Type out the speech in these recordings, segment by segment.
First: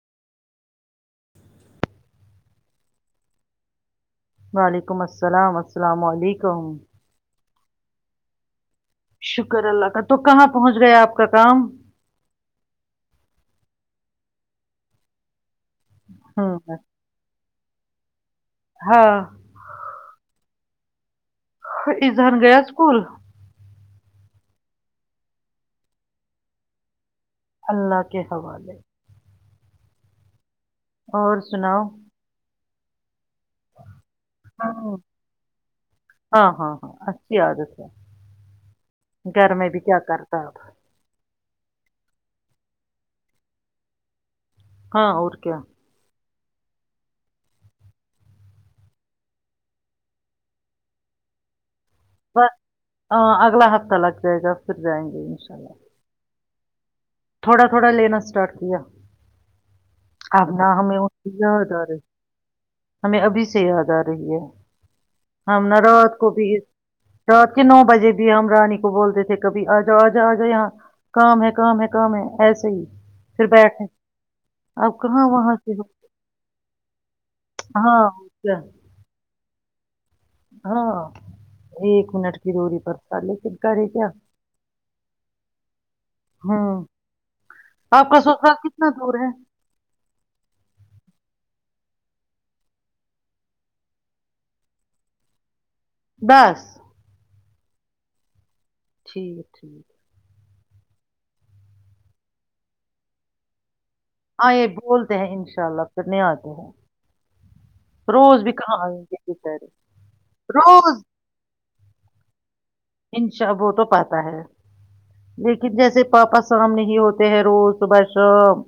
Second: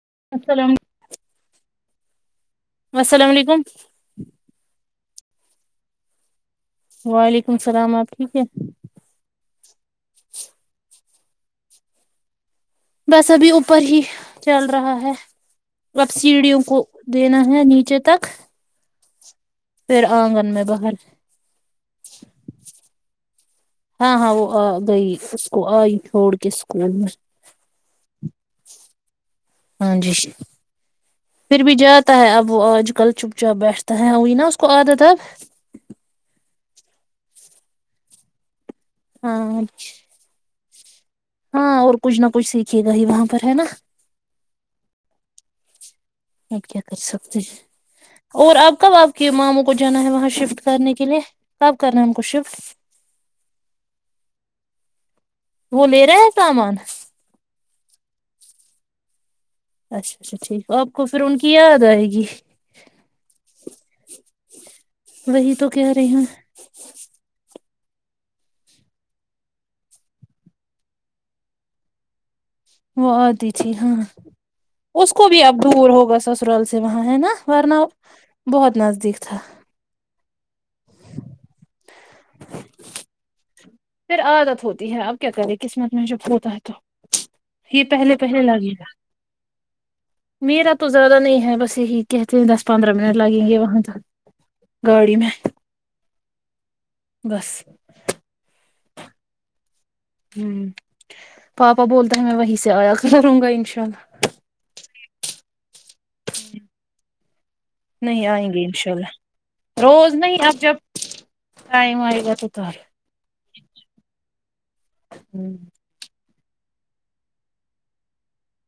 [unintelligible] السلام علیکم [unintelligible] وعلیکم السلام السلام علیکم تو [unintelligible] ولیکم السلام آپ ٹھیک ہے [unintelligible] شکر اللہ کا تو کہاں پہنچ گئے آپ کا کام [unintelligible] بس ابھی اوپر ہی چل رہا ہے ہوں سبسڈیوں کو دینا نیچے تک [unintelligible] ہاں [unintelligible] پھر آنگن میں باہر اظہر گیا اسکول ہاں ہاں وہ آ گئی اس کو آئی چھوڑ کے اسکول میں اللہ کے حوالے ہاں جی [unintelligible] اور پھر بھی سناؤ جاتا ہے اب وہ آج کل چ [unintelligible] اچھا بیٹھتا ہیں وہئی نا اس کو ہوں، عادت آب [unintelligible] ہاں ہاں اچھی آادت ہے [unintelligible] ہاں گھر میں بھی کیا کرتا آپ [unintelligible] ہاں اور کچھ نہ کچھ سیکھیے گا ہی وہاں پر ہے نا ہاں اور کیا [unintelligible] کیا کر سکتے ہیں اور اپ کب آپ کے ماموں کو جانا ہے وہاں شفٹ کرنے کے لیے کب [unintelligible] بس شفٹ ہ اگلا ہفتہ لگ جائے گا پھر جائیں گے انشاء اللہ وہ لے رہے ہیں سامان [unintelligible] تھوڑا تھوڑا لینا اسٹارٹ کیا اچھا اچھا اب نہ ٹھیک آپ ہمیں کو پھر ان کی یاد آ رہی آئے گی ہمیں ابھی سے یاد آ رہی ہے وہی ہم تو نہ کہہ رہی رات ہوں کو بھی رات کہ نو بجے بھی ہم رانی کو بولتے تھے کبھی آ جاؤ آ جاؤ آ جاؤ یہاں کام ہے کام ہے [unintelligible] گم [unintelligible] وہ آتی تھی ہاں اب اس کہاں کو بھی وہاں اب سے ہو- دور ہوگا سسرال سے وہاں ہے نا ورنہ ہاں کیا بہت نزدیک تھا [unintelligible] ہاں [unintelligible] ایک منٹ کی دوری پرڑتا لیکن کرے کیا پھر عادت ہوتی ہے اب کیا کریں قسمت میں جب ہوتا ہے تو ہوں یہ آپ پہلے کا پہلے سسرال لگے گا کتنا دور ہے میرا تو زیادہ نہیں بس یہی کہتے ہیں دس پندرہ منٹ لگیں گے وہاں تک گاڑی میں بس [inaudible] گس ٹھیک ہے ٹھیک ہوں پاپا بولتا ہے میں وہیں سے آیا کلوں گا انشاءلہ آے بولتے ہیں انشاء اللہ کرنے آتے ہیں نہیں روز آئیں بھی گے کہاں انشاء آئیں گے اللہ بھیتر روز نہیں اب جب روز ٹائم آئے گا تو تب انشا وہ تو پاتا ہے لیکن جیسے پاپا سامنے ہی ہوتے ہیں روز صبح شام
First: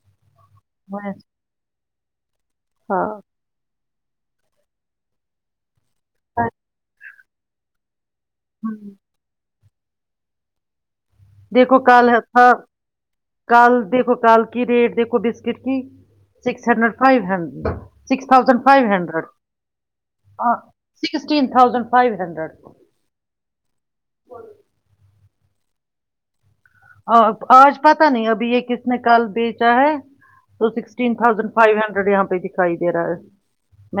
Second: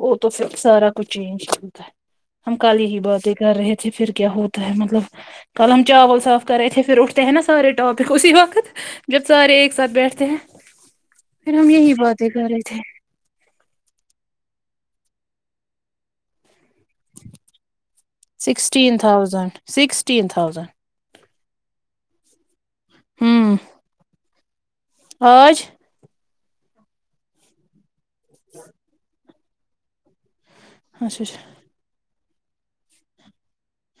وہ تو پھر سارا کچھ ویسے- چینج چلتا ہے ہم کالی ہی ہاں بات ہی کر رہے تھ پھر کیا ہوتا ہے مطلب کاللم [unintelligible] ہے ن سارے اپ اسی وقت ہوں جب سارے ایک ساتھ بیٹھتے ہیں پھر ہم دیکھو یہی کال باتیں کر تھا رہے تھے کال دیکھو کال کی ریٹ دیکھو بسکٹ کی six hundred five hundred six thousand five sixteen hundred thousand sixteen thousand sixteen thousand five hundred کو ہاں آج آج پتا نہیں ابھی یہ کس نے کل بیچا ہے تو سکسٹین اچھا اچھا تھازنڈ فائیو ہنڈریڈ یہاں پر دکھائی دے رہا ہے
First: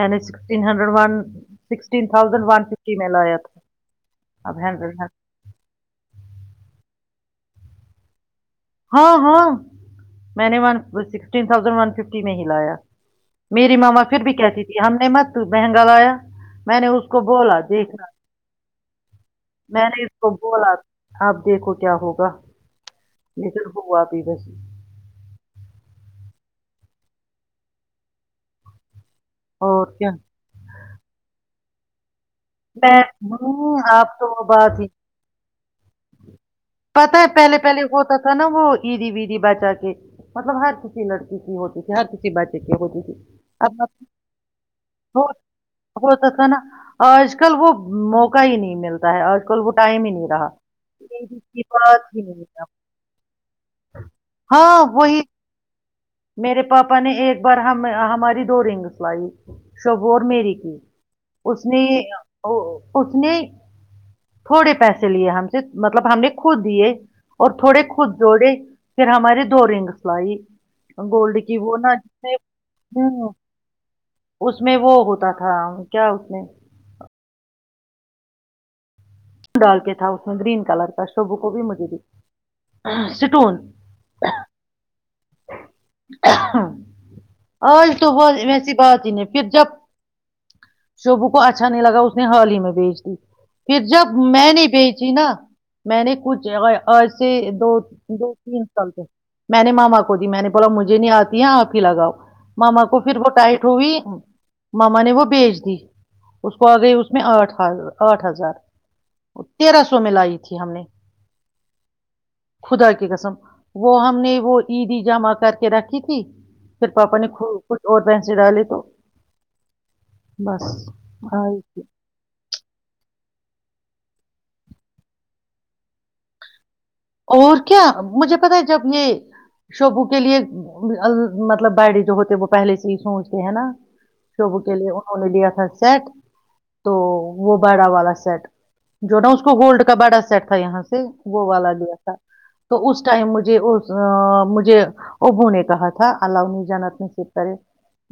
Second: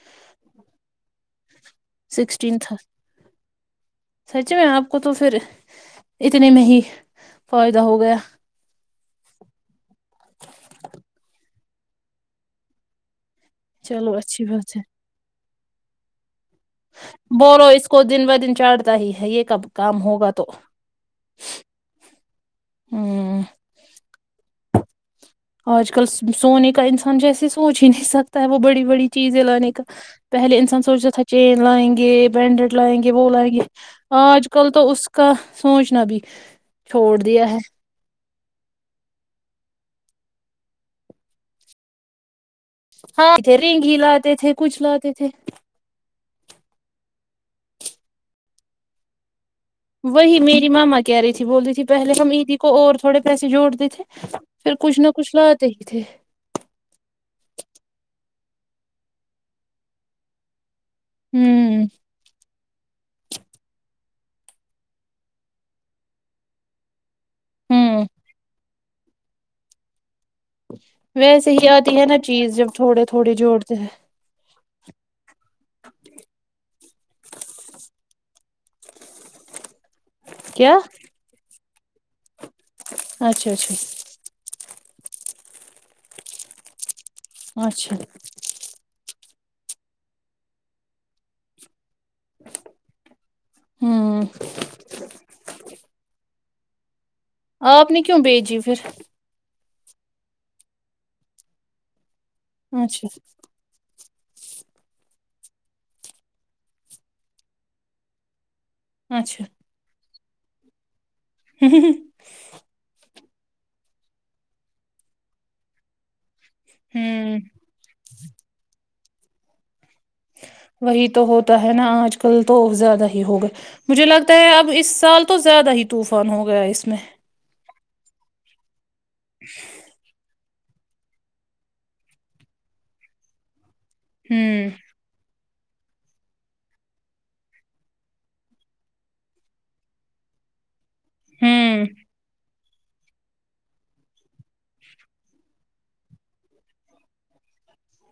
میں نے sixteen hundred one sixteen sixteen one تھا ففٹی میں لایا تھا سچ اب میں آپ کو ہنڈریڈ تو پھر اتنے میں ہی فائدہ ہو گیا ہاں ہاں میں نے one sixteen thousand one fifty میں ہی لایا میری ماما چلو پھر بھی اچھی کہتی بات تھی ہے ہم نے مت مہنگا لایا میں نے اس کو بولا بولو اس کو دیکھنا دن ب دن چاھتا ہی ہے یہ کب میں کام نے اس کو ہوگا تو بولا ہوں نصرف ہوا [unintelligible] پی بس [unintelligible] آج کل سونے کا انسان جیسے سوچ ہی نہیں سکتا ہے وہ بڑی بڑی [unintelligible] چیزیں لانے کا اور کیا پہلے انسان سوچتا تھا چینج [unintelligible] لڑائیں گے [unintelligible] بینڈڈ میں لائیں گے وہ لائیں گے ہوں آپ تو وہ آج کل بات ہی تو اس کا سوچنا بھی چھوڑ دیا ہے [unintelligible] نم وہ عیدی ویدی بچا کے مطلب ہر کسی لڑکی کی ہوتی ت ہر کسی بچ [unintelligible] ہاں رینگی لاتے تھے کچھ لاتے تھے [unintelligible] تو تھا نا آج [unintelligible] کل وہ موقع ہی نہیں ملتا ہے اور [unintelligible] وہی میری ماما کہہ رہی تھی کی بول رہی تھی پہل بات ہی ہم نہیں عیدی ہے اب۔ کو اور تھوڑے پیسے [unintelligible] جوڑ دی تھے پھر ہاں کچھ نہ وہی کچ لاتے [unintelligible] جیے [unintelligible] میرے پاپا نے ایک بار ہماری دو رنگس لائی شوبور میری کی [unintelligible] اس نے ہوں [unintelligible] اس نے تھوڑے پیسے لیے ہم سے مطلب ہم نے خود دیے اور تھوڑے ہوں خود جوڑے پھر ہمارے دو رنگس لائی گولڈ ویسے کی ہی وہ آتی ہے جس نا میں چیز جب تھوڑے ہوں تھوڑے جوڑتے ہیں [unintelligible] اس میں وہ ہوتا تا تھا کیا اس نے [unintelligible] ڈالتے تھا اس [unintelligible] گرین کیا کلر کا شب کو بھی مھ [unintelligible] ج اچھا سٹون اچھا ہاں آج اچھا صبح ویسی بات ہی نہیں پھر جب شب کو اچھا نہیں لگا اس اس نے ہال ہی میں بیچ دی پھر جب ہوں میں نہیں بیچی نا میں نے کچھ دو آپ نے کیوں دو بھیجی تین پھر چلتے میں نے ماما کو تی میں نے بولا مجھے نہیں آتی ہے آپ ہی لگاؤ ماما کو اچھا پھر وہ ٹائٹ ہوئی ماما نے وہ بیج دی اس کو آ گئی اس میں آٹھ آٹھ ہزار وہ اچھا تیرہ سو میں لائی ت دھی ہم نے خدا کے قسم [unintelligible] وہ ہم نے وہ [unintelligible] ت دی جمع کر کے رکھی تھی پھر پاپا نے ہوں کچھ اور پنس ڈالے تو بس وہی تو ہوتا آئی ہے تھی نا آج کل تو زیادہ ہی ہو گئے مجھے لگتا ہے اب اس سال تو زیادہ ہی طوفان ہو گیا اس میں اور کیا مجھے پتا ہے اپ یہ شبو کے لیے [unintelligible] مطلب باڈے جو ہوتے وہ پہلے سے ہی سوچتے ہے نا سبو ہوں کےل انوں نے دیا تھا سیٹ تو وہ بڑا والا سیٹ جو نا اس کو گولڈ کا بڑا سیٹ تھا یہاں سے گوا ل ہوں دیا تو اس ٹائم مجھے اس مجھے ابو نے کہا تھا اللہی جانت نصب کرے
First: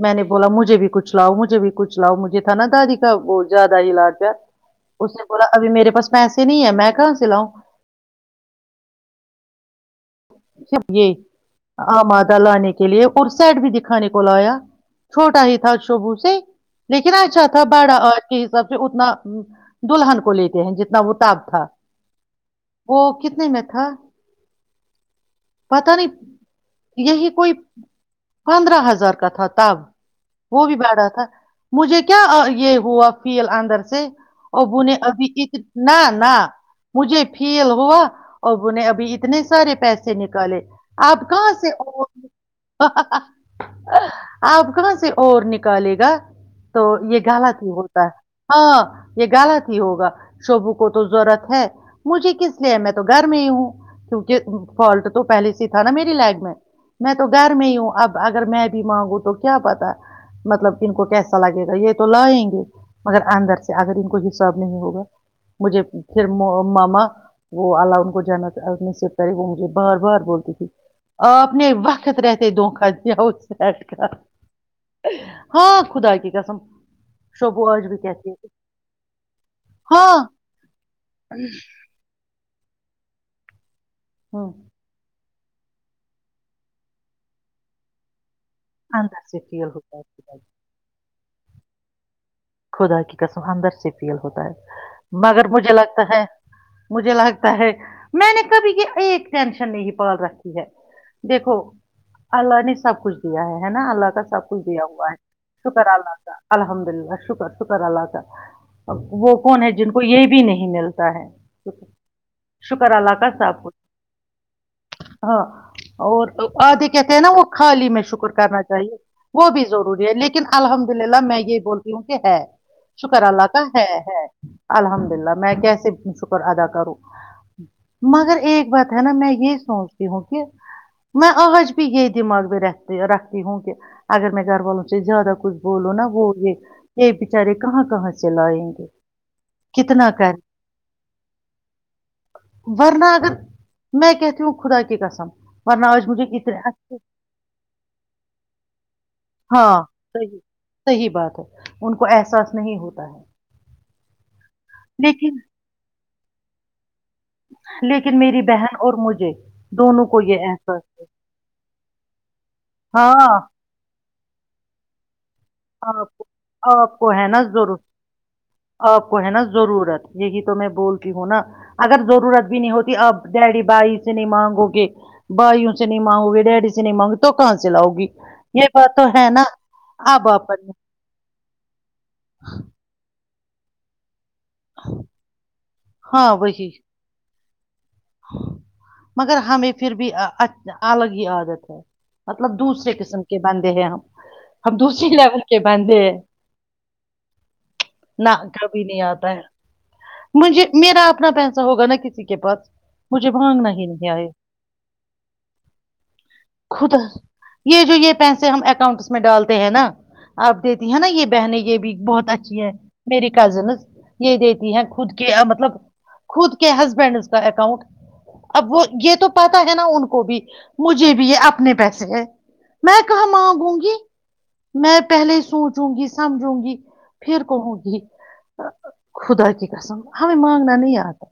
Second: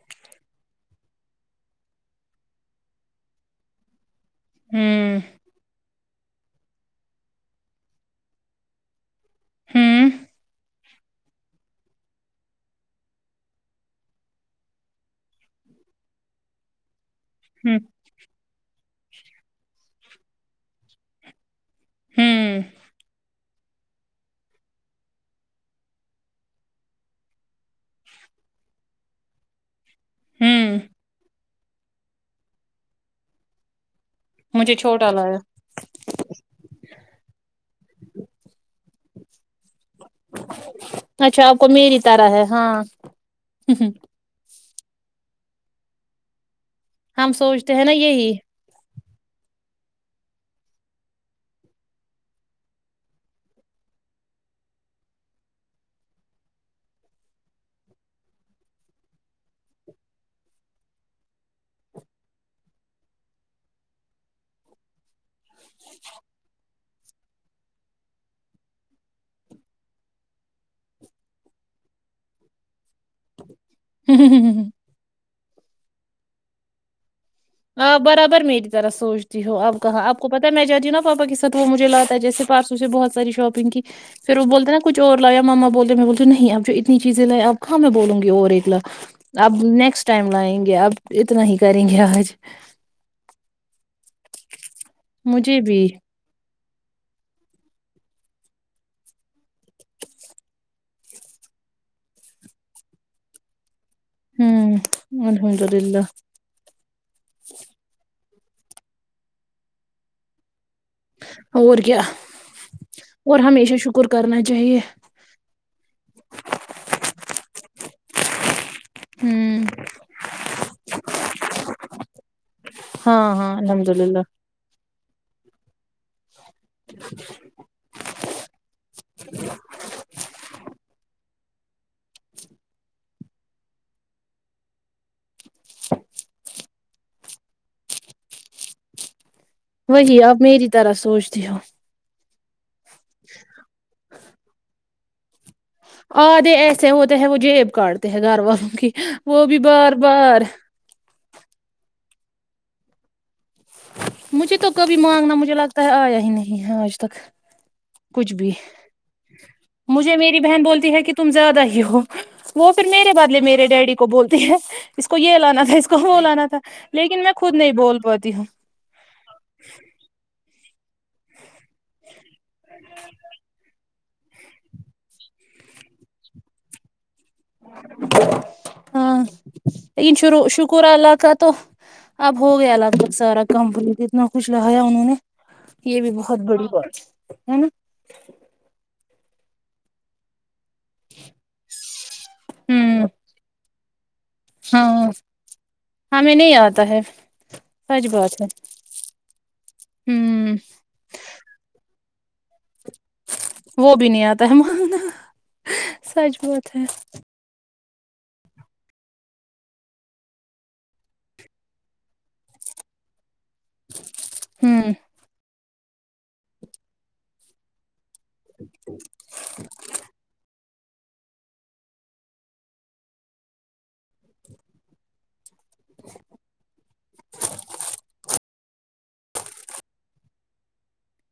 میں نے بولا مجھے بھی کچھ لاؤ مجھے بھی کچھ لاؤ مجھے تھا نا دادی کا زیادہ علاج گیا اس ہوں نے بولا ابھی میرے پاس پیسے نہیں ہے میں کہاں سے لؤں ہاں [inaudible] یہ آمادہ لانے کے لیے اور سیڈ بھی دکھانے کو لایا چھوٹا ہی تھا شوبو سے لیکن کرا اچھا تھا ہ باڑا اور کے سب اتنا دلہن کو لیتے ہیں جتنا وہ تب تھا ہوں وہ کتنے میں [inaudible] تھاھ [inaudible] پتا نہیں یہی کوئی پندرہ ہزار کا تھا تب وہ بھی ہوں بڑ رہا تھا مجھے کیا یہ ہوا فیل اندر سے مجھے اب نے چھوٹا ابھی لایا ا نہ نہ مجھے فیل ہو ہوا اور ب نے ابھی اتنے سے پیسے نکالے آپ اچھا کہاں کو سے میری طرح ہے ہاں آ آپ کہاں سے اور نکالے گا تو یہ ہم غلط ہی سوچتے ہیں نا ہوتا ہے یہی ہاں یہ غلط ہوگا شوبو کو تو ضرورت ہے مجھے کس لیے میں تو گھر میں ہی ہوں کیونکہ فالٹ تو پہلے سے تھا نا میری لگ میں میں تو گھر میں ہی ہوں اب اگر میں بھی مانگوں تو کیا پتا مطلب ان کو کیسا لگے گا یہ تو لائیں گے مگر اندر سے اگر ان کو یہ ساب نہیں ہوگا مجھے پھر ماما وہ اللہ ان کو جانا سے کرے وہ مجھے بار بار بولتی تھی آپ نے وقت رہتے دکھا دیا سٹ کاا [inaudible] ہاں خدا کی قسم [unintelligible] آج بھی آ کہتی برابر ہے میری طرح سوچتی ہو اب کہاں ہاں آپ کو پتا ہے میں جاتتیی ہوںا پاپا کے ساتھ وہ مجھے لاتا ہے جیسے پاپ [unintelligible] اسے بہت ساری شاپنگ کی [unintelligible] پھر وہ ہوں بولتے نا کچھ اور [unintelligible] لیا ماما بولے میں بولتےوں نہیںپ جو اتنی چیزیں لائی آپ خاں میں بولوں گی [unintelligible] اور ایکلا اندر سے اب فیل ہوتا ہے نیکسٹ ٹائم خدا لائیں گے اب [unintelligible] اتنا ہی کریں گے آج [unintelligible] خدا کی کسمدر سے [unintelligible] فیل ہوتا ہے مگر مجھے لگتا ہے [unintelligible] مجھے لگتا ہے میں نے کبھی کی ایک ٹینشن نہیں پال رکھی ہے دیکھو اللہ نے سب کچھ دیا ہے ہے نا [unintelligible] اللہ کا سب کچھ ہوں دیا ہوا ہے الحمد شکر للہ اللہ کا الحمد للہ ش [unintelligible] کرش کررا [unintelligible] وہ کون ہے جن کو یہ بھی نہیں ملتا [unintelligible] ہے اور شر کیا شکر اللہ کا اور ساب ہمیشہ شکر کرنا چاہیے کچھ ہاں اور آھے کہتے ہیں نا وہ خالی میں [unintelligible] شکر کرنا [unintelligible] وہ ہوں بھی ضروری ہے لیکن الحمد للہ میں [unintelligible] یہ بول [unintelligible] کیونکہ ہے [unintelligible] شکر ہاں اللہ ہاں کا ہے الحمد للہ ہے الحمد [unintelligible] لہ میں کیسے شک [unintelligible] ادا کروں مگر ایک بات ہے نا میں یہ سوچتی ہوں کہ [unintelligible] میں آج بھی یہ دماغ بھی رکھتی ہوں کہ اگر میں گھر والوں سے زیادہ کچھ بولوں نا وہ یہ یہ بچارے کہاں کہاں سے لائیں گے کتنا وہی کر آپ میری طرح سوچتی ہو ورنہ اگر میں کہتی ہوں خدا کی قسم ورنہ آج مجھے آ دھے اتنے اچھے ایسے ہوتے ہیں وہ جیب کاٹتے ہیں گھر والوں کی وہ بھی ہاں بار صحیح بار صحیح بات ہے ان کو احساس نہیں ہوتا ہے مجھے تو کبھی مانگنا لیکن مجھے لگتا ہے آیا ہی نہیں ہے آج تک لیکن کچھ میری بھی بہن اور مجھے دونوں مجھے کو میری یہ بہن احساس بولتی ہے کہ تم زیادہ ہی ہو وہ پھر میرے ہاں بدلے میرے ڈیڈی کو بولتی ہے اس کو کو یہ لانا تھا اس کو وہ لانا تھا آپ کو لیکن ہے میں نا خود نہیں ضرورت بول پاتی ہوں آپ کو ہے نا ضرورت یہی تو میں بولتی ہوں نا اگر ضرورت بھی نہیں ہوتی آپ ڈیڈی بھائی سے نہیں مانگو گے بھائیوں سے نہیں مانگو گے ڈیڈی سے نہیں مانگوگے تو کہاں سے لاؤ گی یہ بات تو ہاں ہے نا لیکن اب شروع آپ شکر اللہ کا تو اب ہو گیا لگبگ سارا کمپنی نہ کچھ لگایا انہوں نے یہ بھی ہاں بہت بڑی وہی بات ہے ہے نا [unintelligible] مگر ہمیں پھر بھی الگ ہی عادت ہے مطلب دوسرے ہوں قسم کے بند بندے ہے ہم ہم دوسری ہاں لیول کے بندے ہے ہمیں نہیں آتا ہے سچ نہ بات ہے کبھی نہیں آتا ہے ہوں مجھے میرا اپنا پیسہ ہوگا نا کسی کے پاس مجھے مانگنا ہی وہ بھی نہیں آئے آتا ہے مانگنا سچ بات ہے خدا یہ جو یہ پیسے ہم اکاؤنٹس میں ڈالتے ہیں نا آپ دیتی ہے نا یہ بہنیں یہ بھی بہت اچھی ہے میری کزنز یہ دیتی ہیں ہوں خود کے مطلب خود کے ہسبینڈز کا اکاؤنٹ اب وہ یہ تو پتا ہے نا ان کو بھی مجھے بھی یہ اپنے پیسے ہے میں کہاں مانگوں گی میں پہلے سوچ [unintelligible] س جوں گی سمجوں گی پھر کہوں گی [unintelligible] خدا کی قسم ہمیں مانگنا نہیں آتا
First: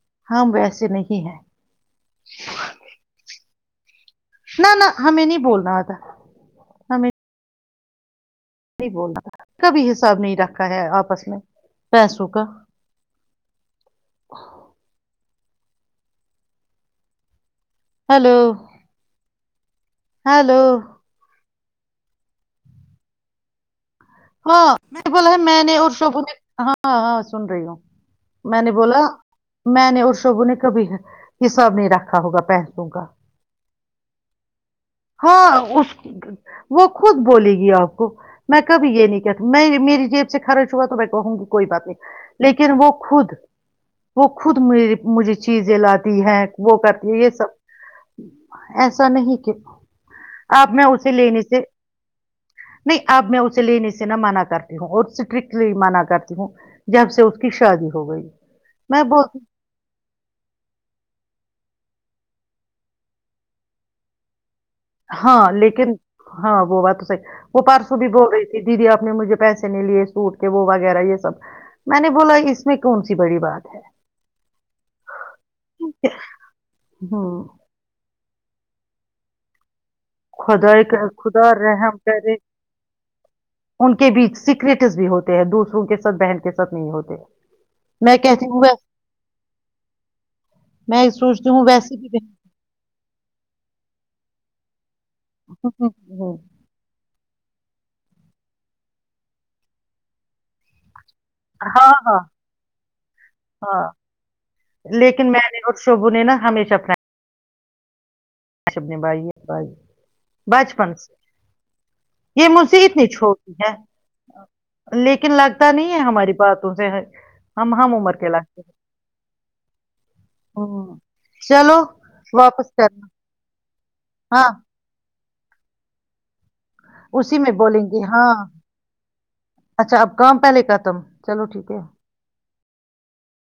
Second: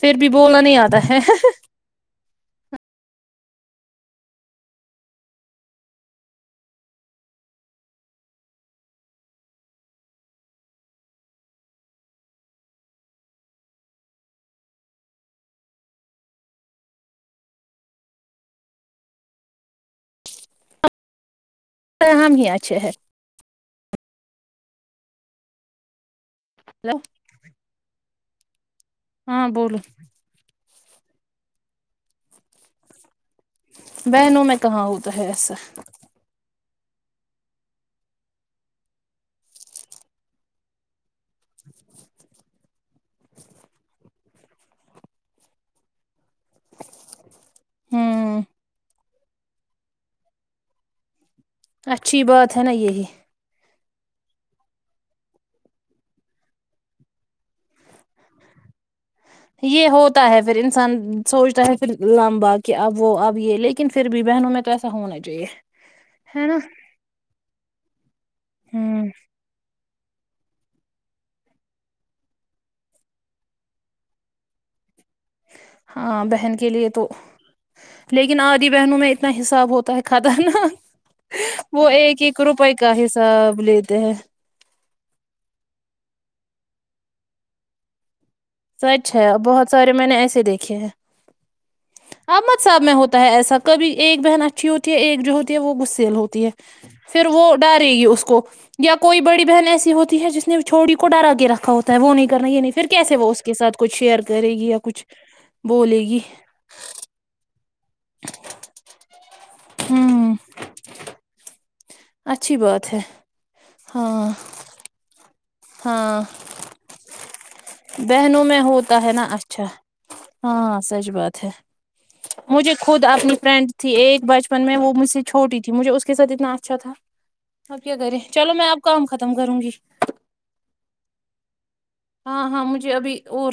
پھر بھی بولا نہیں آ [unintelligible] اد [unintelligible] ب [unintelligible] نہ نہ ہمیں نہیں بولنا ہوتا ہمیں نہیں بول رہ کبھی حساب نہیں رکھا ہے آپس میں پیسوں کا [unintelligible] ہلو [unintelligible] ہلو [unintelligible] فر ہم ہی اچھے ہے [unintelligible] ہاں میں بولا میں نے اور شب نے [unintelligible] ہیلو ہاں ہاں سن رہی ہوں میں نے [unintelligible] بولا ہاں بولو میں نے اور سب نے [unintelligible] کبھی حصہ نہیں رکھا ہوگا پیسوں کا بہنوں میں کہاں ہوتا ہے ہاں ایسا اس وہ خود بولے گی آپ کو میں کب یہ نہیں کہ تھا میں میری جیب سے خرچ ہوا تو بیٹھے کہوں گی کوئی بات نہیں لیکن وہ خود وہ خود م مجھے چیزیں لاتی ہیں وہ کرتی ہے یہ سب ہوں ایسا ایا نہیں کہ آپ میں اسے لینے سے اچھی بات ہے نا نہیں یہی آپ میں اسے لینے سے نہ مانا کرتی ہوں اور اسٹرکٹلی مانا کرتی ہوں جب سے اس کی شادی ہو گئی میں بہت یہ ہوتا ہے پھر انسان سوچتا ہے پھر لمبا کہ اب وہ اب یہ لیکن پھر بھی بہنوں میں تو ایسا ہونا چاہیے ہاں لیکن ہے نا ہاں وہ بات تو صحیح وہ پارس س بھی ب تھی دیدی آ ہوں نے مجھے پیسے نہیں لیے سوٹ کے وہ وغیرہ یہ سب میں نے بولا اس میں کون سی بڑی بات ہے ہاں بہن کے لیے تو ہوں لیکن آدی بہنوں میں اتنا حساب ہوتا ہے خدا خطرناک کر خدا وہ رحم ایک کرے ایک روپئے کا حساب ان لیتے کے ہیں بیچ سیکریٹس بھی ہوتے ہیں دوسروں کے ساتھ بہن ساتھ نہیں ہوتے میں کیا سچ ہے بہت سارے میں نے ایسے دیکھے ہیں میں سوچتی ہوں ویسے بھی احمد صاحب میں ہوتا ہے ایسا کبھی ایک بہن اچ توت تی ایک جو ہوتی ہے وہ غسیل ہوں ہوتی ہے پھر وہ ڈرے گی اس کو یا کوئی بڑی بہن ایسی ہوتی ہے جس نے چوڑی کو ڈر آ کے رکھا ہاں ہوتا ہے وہ ہاں نہیں کرنا یہ نہیں پھر کیسے وہ اس کو ساتھ ہاں کچھ شیئر کرے گی یا کچھ لیکن میں نے اور بولے شعبو گی شب نے بھائیے بھائی ہوں بچپن سے یہ اچھی مز بات ہے اتنی چھوڑی ہے ہاں لیکن لگ پتا نہیں ہے ہاں ہماری باتوں سے ہم ہم عمر کے بہنوں میں لاتے ہوتا ہے نا اچھا ہاں ہ سچ بات چلو واپس کرنا فنڈ تھی ایک ہاں بچپن میں وہ مجھ سے چھٹی تھی مجھے کے سات اتنا اچھا تھا اسی میں اب بولیں کیا گے کرے ہاں چلو میں اب کام ختم کروں گی اچھا اب کام پہلے ختم چلو ٹھیک ہے ہاں ہاں مجھے ابھی اور